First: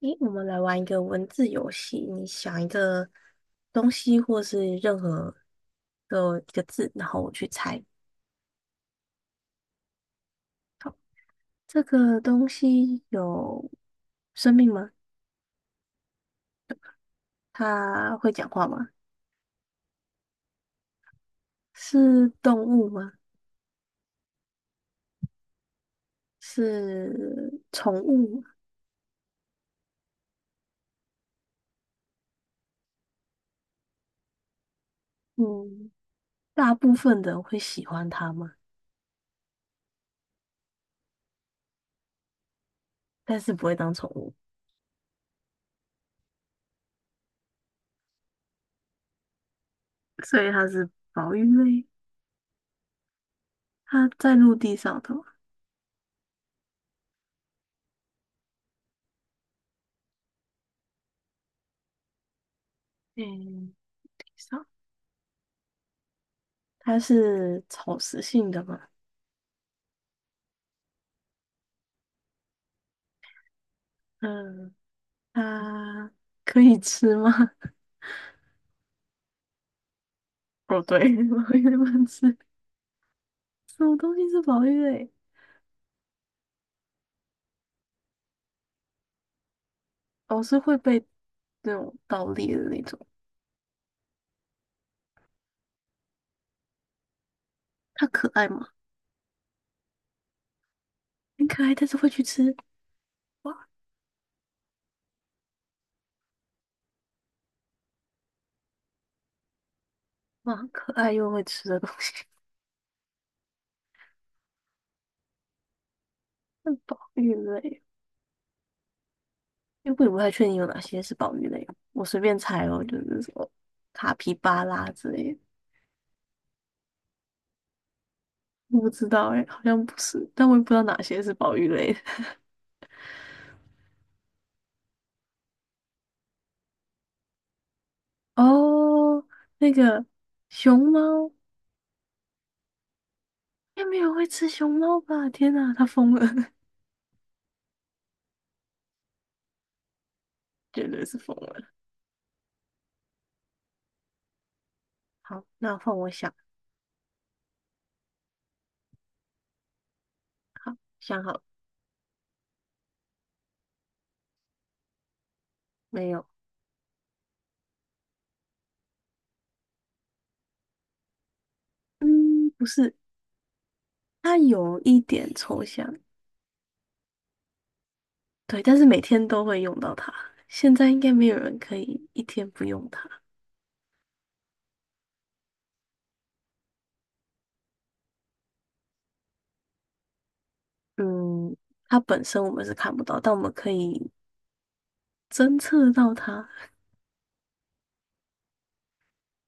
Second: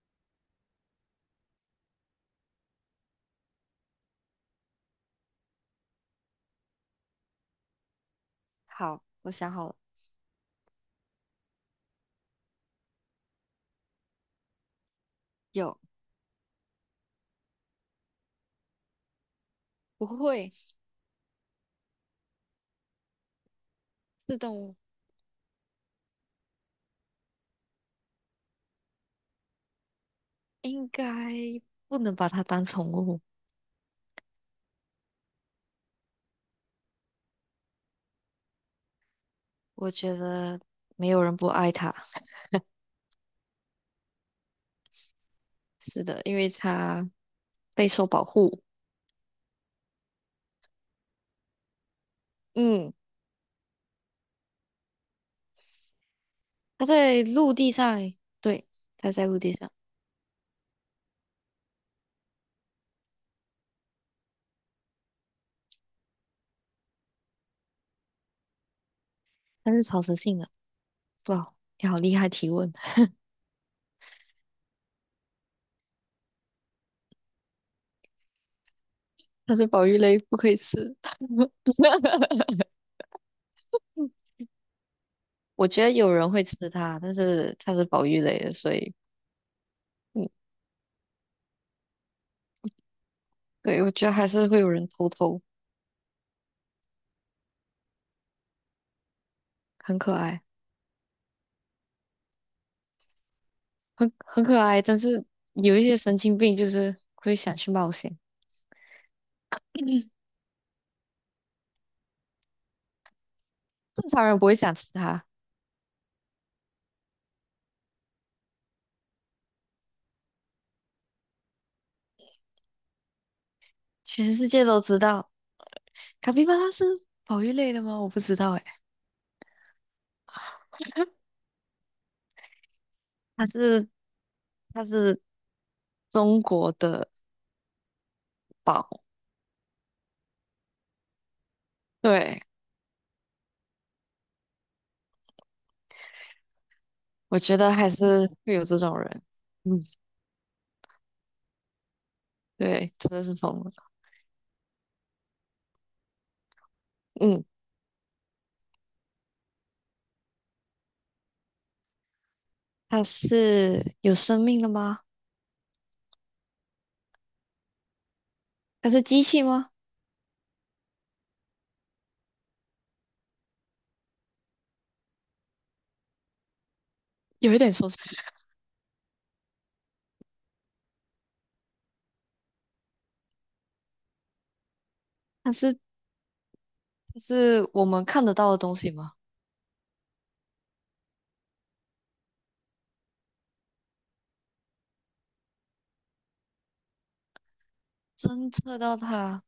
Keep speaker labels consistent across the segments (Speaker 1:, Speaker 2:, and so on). Speaker 1: 诶，我们来玩一个文字游戏。你想一个东西，或是任何的一个字，然后我去猜
Speaker 2: 好，我想好了，
Speaker 1: 这个东西有生命吗？
Speaker 2: 有，
Speaker 1: 它会讲话吗？
Speaker 2: 不会
Speaker 1: 是动物吗？
Speaker 2: 是动物，
Speaker 1: 是宠物吗？
Speaker 2: 应该不能把它当宠物。
Speaker 1: 嗯，大部分的人会喜欢它吗？
Speaker 2: 我觉得没有人不爱它，
Speaker 1: 但是不会当宠物，
Speaker 2: 是的，因为它备受保护。
Speaker 1: 所以它是保育类。
Speaker 2: 嗯，
Speaker 1: 它在陆地上的吗？
Speaker 2: 它在陆地上，对，它在陆地上，
Speaker 1: 嗯，地上。它是草食性的吗？
Speaker 2: 它是草食性的。哇，你好厉害提问，
Speaker 1: 嗯。它可以吃吗？
Speaker 2: 它是保育类，不可以
Speaker 1: 哦，
Speaker 2: 吃。
Speaker 1: 对，宝玉不能吃。什么东西是宝玉类？
Speaker 2: 我觉得有人会吃它，但是它是保育类的，所以嗯，
Speaker 1: 哦，是会被那种盗猎的那种。
Speaker 2: 对，我觉得还是会有人偷偷，
Speaker 1: 它可爱吗？
Speaker 2: 很可爱。
Speaker 1: 很可爱，但是会去吃。哇，
Speaker 2: 很可爱，但是有一些神经病就是会想去冒险，
Speaker 1: 哇，很可爱又会吃的东西。
Speaker 2: 正常人不会想吃它。
Speaker 1: 那宝玉类，因为我也不太确定有哪些是宝玉类，我随便猜哦，就是什么卡皮
Speaker 2: 全世
Speaker 1: 巴
Speaker 2: 界都
Speaker 1: 拉
Speaker 2: 知
Speaker 1: 之
Speaker 2: 道，
Speaker 1: 类的。
Speaker 2: 卡皮巴拉是保育类的吗？我不知道哎，
Speaker 1: 我不知道哎、好像不是，但我也不知道哪些是 宝玉类的。
Speaker 2: 它是它是中国的 宝，
Speaker 1: 哦，那个熊猫。
Speaker 2: 对，
Speaker 1: 应该没有会吃熊猫吧？天哪，他疯了，
Speaker 2: 我觉得还是会有这种人，嗯，
Speaker 1: 绝对是疯了。
Speaker 2: 对，真的是疯了，
Speaker 1: 好，那换我想，
Speaker 2: 嗯，
Speaker 1: 好，想好了
Speaker 2: 它是有生命的吗？
Speaker 1: 没有？
Speaker 2: 它是机器吗？
Speaker 1: 嗯，不是，它有一点抽象，
Speaker 2: 有一点抽象，
Speaker 1: 对，但是每天都会用到它。现在应该没有人可以一天不用它。
Speaker 2: 它是它是我们看得到的东西吗？
Speaker 1: 嗯，它本身我们是看不到，但我们可以侦测到它。
Speaker 2: 侦测到它。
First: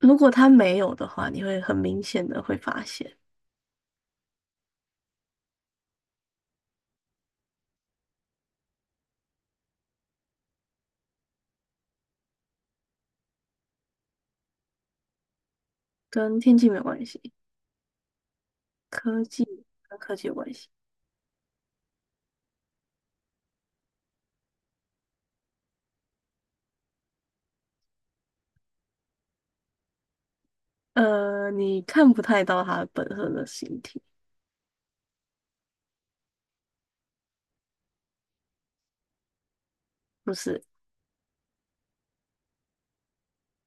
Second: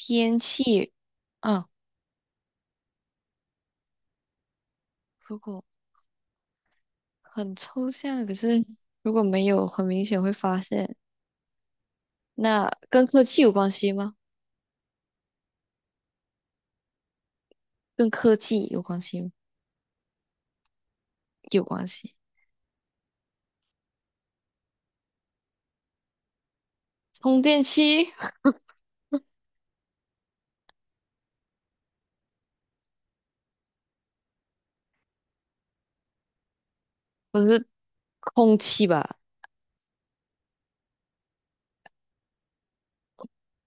Speaker 1: 如果它没
Speaker 2: 气，
Speaker 1: 有的话，你会
Speaker 2: 嗯，
Speaker 1: 很明显的会发现，
Speaker 2: 如果很抽象，可是如果没有很明显会发现，那跟科技有关系吗？
Speaker 1: 跟天气没有关系，
Speaker 2: 跟科技有关系
Speaker 1: 科
Speaker 2: 吗？
Speaker 1: 技跟科技有关系。
Speaker 2: 有关系。充电器
Speaker 1: 你看不太到它本身的形体，
Speaker 2: 不是空气吧？
Speaker 1: 不是，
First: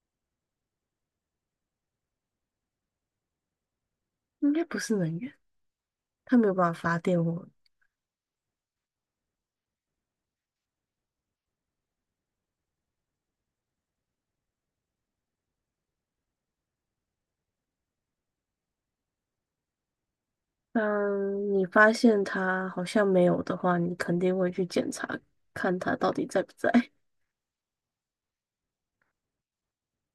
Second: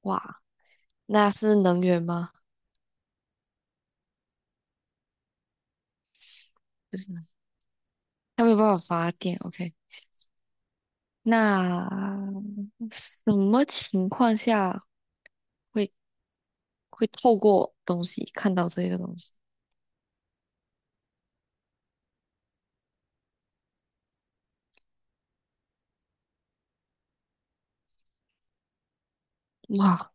Speaker 2: 哇，那是能源吗？
Speaker 1: 应该不是能源，它没有办法
Speaker 2: 不
Speaker 1: 发
Speaker 2: 是
Speaker 1: 电
Speaker 2: 能，
Speaker 1: 哦。
Speaker 2: 它没有办法发电。OK，那什么情况下会会透过东西看到这个东西？
Speaker 1: 当你发现它好像没有的话，你肯定会去检查，看它到底在不在。
Speaker 2: 哇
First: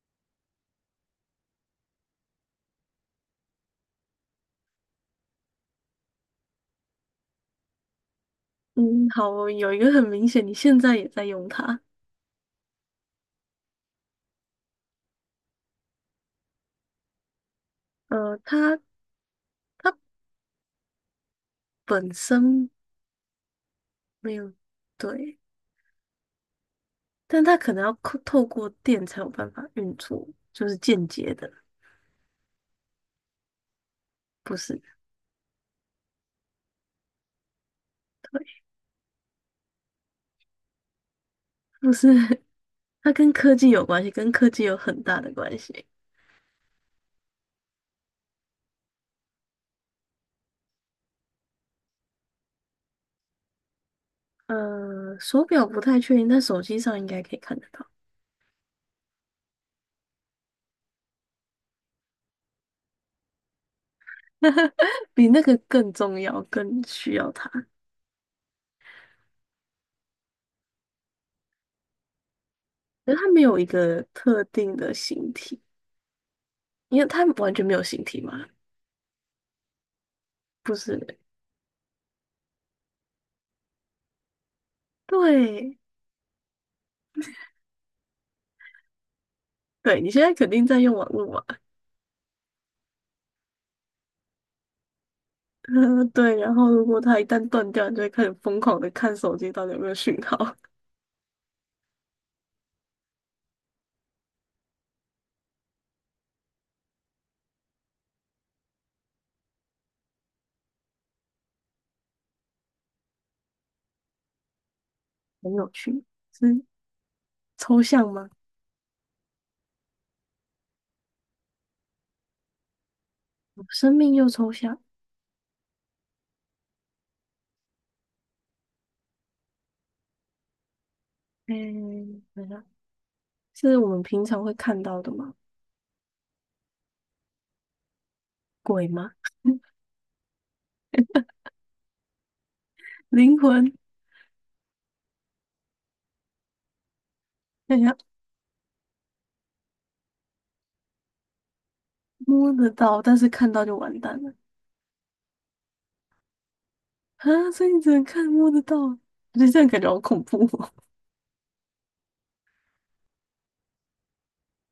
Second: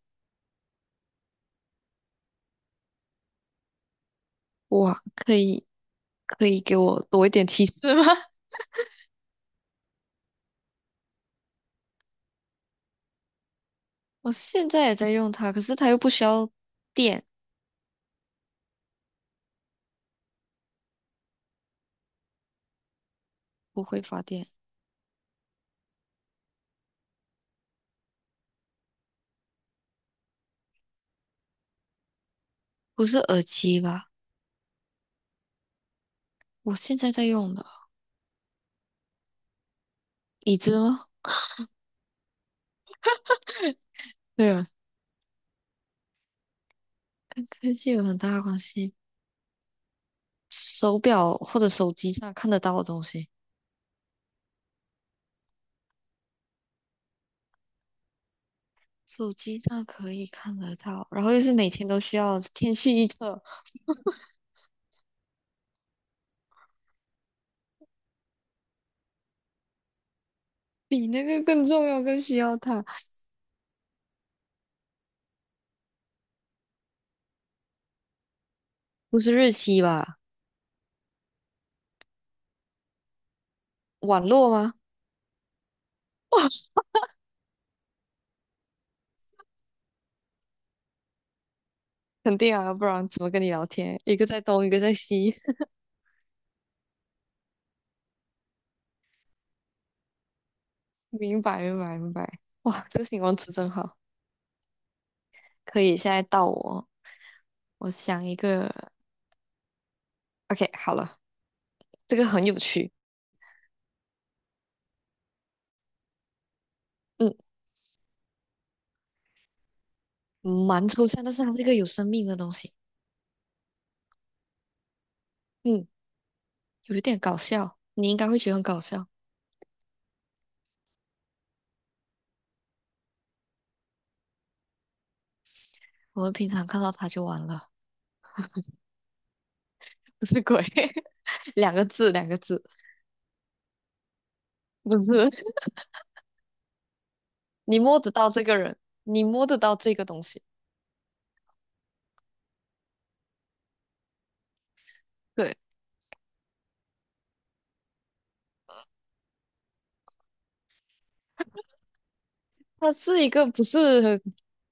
Speaker 2: 可以给我多一点提示吗？
Speaker 1: 嗯，好，有一个很明显，你现在也在用它。
Speaker 2: 我现在也在用它，可是它又不需要电，
Speaker 1: 呃，它它本身
Speaker 2: 不会发
Speaker 1: 没
Speaker 2: 电，
Speaker 1: 有，对，但它可能要透过电才有办法运作，就是间接的，
Speaker 2: 不是耳机吧？
Speaker 1: 不是，
Speaker 2: 我现在在用的
Speaker 1: 对，
Speaker 2: 椅子吗？
Speaker 1: 不是，它跟科技 有关系，跟科
Speaker 2: 对
Speaker 1: 技
Speaker 2: 啊，
Speaker 1: 有很大的关系。
Speaker 2: 跟科技有很大的关系。手表或者手机上看得到的东西，
Speaker 1: 手表不太确定，但手机上应该可以看得到，
Speaker 2: 手机上可以看得到，然后又是每天都需要天气预测，
Speaker 1: 比那个更重要，更需要它。
Speaker 2: 比那个更重要，更需要它。
Speaker 1: 可是它没有一个特定的形体，因为它完全没有形体嘛，
Speaker 2: 不是日期吧？
Speaker 1: 不是？
Speaker 2: 网络吗？
Speaker 1: 对，对，你现在肯定在用网络嘛，
Speaker 2: 肯定啊，不然怎么跟你聊天？一个在东，一个在西。
Speaker 1: 对。然后如果它一旦断掉，你就会开始疯狂的看手机到底有没有讯号，
Speaker 2: 明白，明白，明白。哇，这个形容词真好。可以，现在到我，我想一个，OK，好了，这个很有趣，
Speaker 1: 很有趣，是
Speaker 2: 嗯，
Speaker 1: 抽象吗？
Speaker 2: 蛮抽象，但是它是一个有生命的东西，
Speaker 1: 生命又抽象，
Speaker 2: 嗯，有一点搞笑，你应该会觉得很搞笑。
Speaker 1: 嗯，等一下，是我们平常会看到的吗？
Speaker 2: 我们平常看到它就完了，
Speaker 1: 鬼吗？
Speaker 2: 不是鬼，两个字，两个字，
Speaker 1: 灵魂？
Speaker 2: 不是，你摸 得到这个人，你摸得到这个东西，
Speaker 1: 摸得到，但是看到就完蛋了
Speaker 2: 对，
Speaker 1: 啊！所以你只能看摸得到，我觉得这样感觉好恐怖哦。
Speaker 2: 他是一个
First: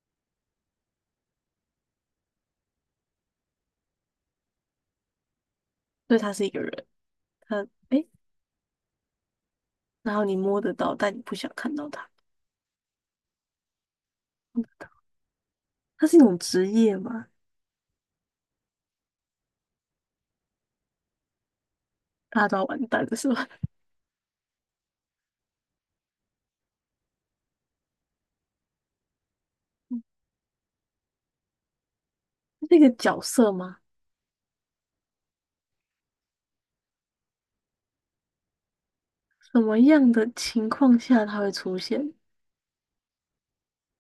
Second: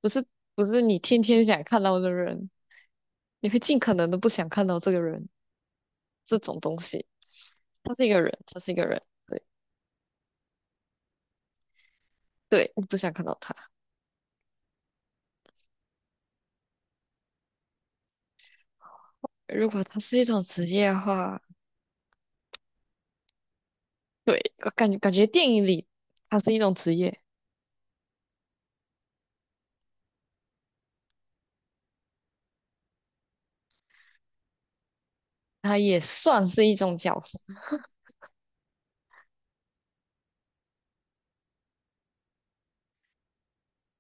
Speaker 2: 不是不是你天天想看到的人，你会尽可能的不想看到这个人，
Speaker 1: 所以他
Speaker 2: 这
Speaker 1: 是一
Speaker 2: 种
Speaker 1: 个
Speaker 2: 东
Speaker 1: 人，
Speaker 2: 西，
Speaker 1: 他
Speaker 2: 他是
Speaker 1: 诶，
Speaker 2: 一个人，他是一个人。对。
Speaker 1: 然后你摸得到，但你不想看到他，
Speaker 2: 对，我不想看到他。
Speaker 1: 他是一种职业吗？
Speaker 2: 如果他是一种职业的话，
Speaker 1: 大家都要完蛋的是吧？
Speaker 2: 对，我感觉电影里他是一种职业，
Speaker 1: 那个角色吗？
Speaker 2: 他也算是一种角色。
Speaker 1: 什么样的情况下他会出现？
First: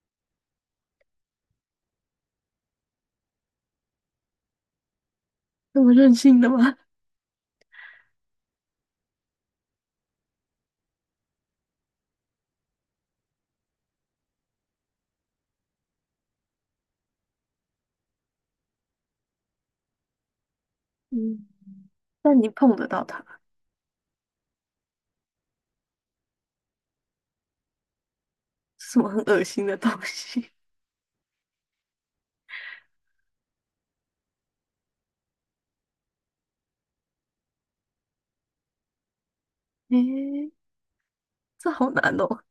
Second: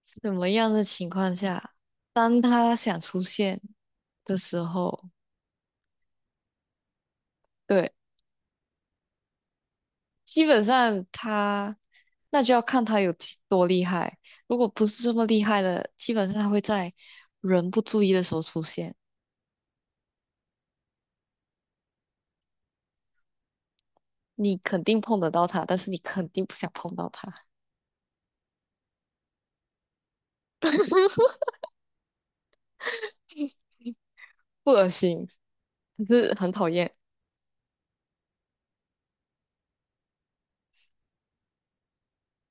Speaker 2: 什么样的情况下，当他想出现的时候，
Speaker 1: 那么任性的吗？
Speaker 2: 对，基本上他那就要看他有几多厉害。如果不是这么厉害的，基本上他会在人不注意的时候出现。
Speaker 1: 嗯，但你碰得到他，
Speaker 2: 你肯定碰得到他，但是你肯定不想碰到他，
Speaker 1: 是什么很恶心的东西？
Speaker 2: 不恶心，可是很讨厌。
Speaker 1: 诶，这好难哦，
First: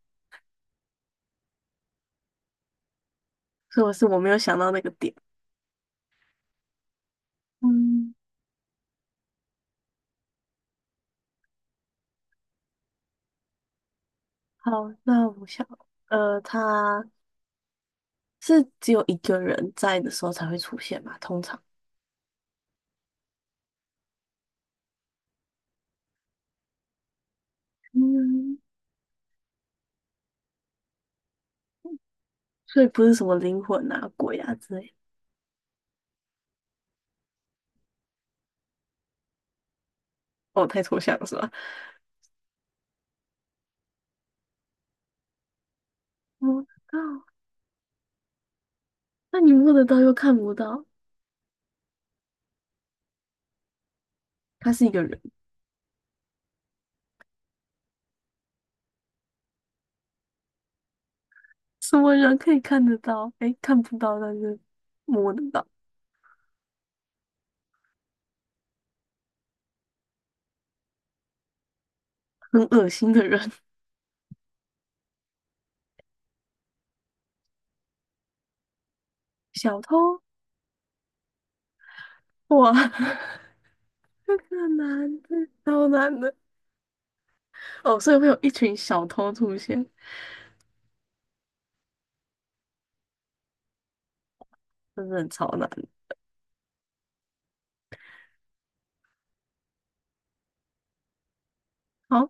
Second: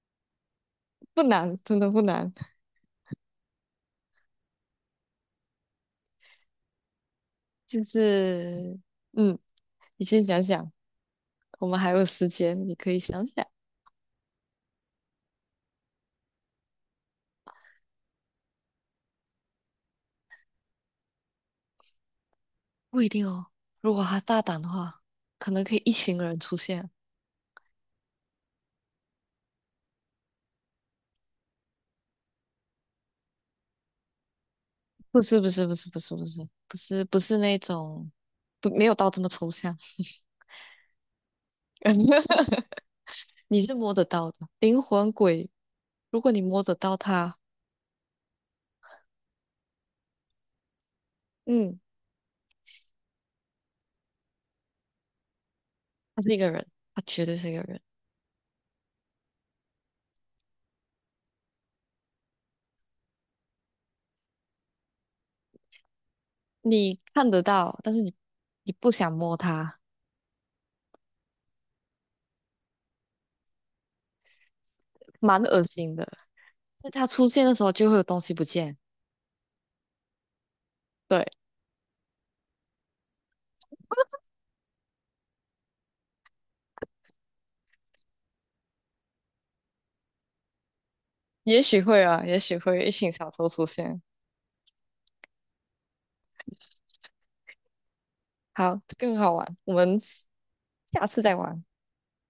Speaker 2: 不难，真的不难。
Speaker 1: 所以我是我没有想到那个点。
Speaker 2: 就
Speaker 1: 嗯，
Speaker 2: 是，嗯，你先想想，我们还有时间，你可以想想。
Speaker 1: 好，那我想。他是只有一个人在的时候才会出现嘛，通常，
Speaker 2: 不一定哦。如果他大胆的话，可能可以一群人出现。
Speaker 1: 嗯，所以不是什么灵魂啊、鬼啊之类的。
Speaker 2: 不是那种，不，没有到这么抽象。
Speaker 1: 哦，太抽象了是吧？
Speaker 2: 你是摸得到的，灵魂鬼，如果你
Speaker 1: 摸
Speaker 2: 摸
Speaker 1: 到，
Speaker 2: 得到他，
Speaker 1: 那你摸得到又看不到，
Speaker 2: 嗯，
Speaker 1: 他是一个人，
Speaker 2: 他是一个人，他绝对是一个人。
Speaker 1: 什么人可以看得到？哎，看不到，但是摸得到，
Speaker 2: 你看得到，但是你不想摸他，
Speaker 1: 很恶心的人，
Speaker 2: 蛮恶心的。在他出现的时候就会有东西不见。
Speaker 1: 小偷，
Speaker 2: 对。
Speaker 1: 哇，这个男的好超难的哦，所以会有一群小偷出现，
Speaker 2: 也许会啊，也许会一群小偷出现。
Speaker 1: 真的很超难。
Speaker 2: 好，这更好玩，我们下次再玩。
Speaker 1: 好，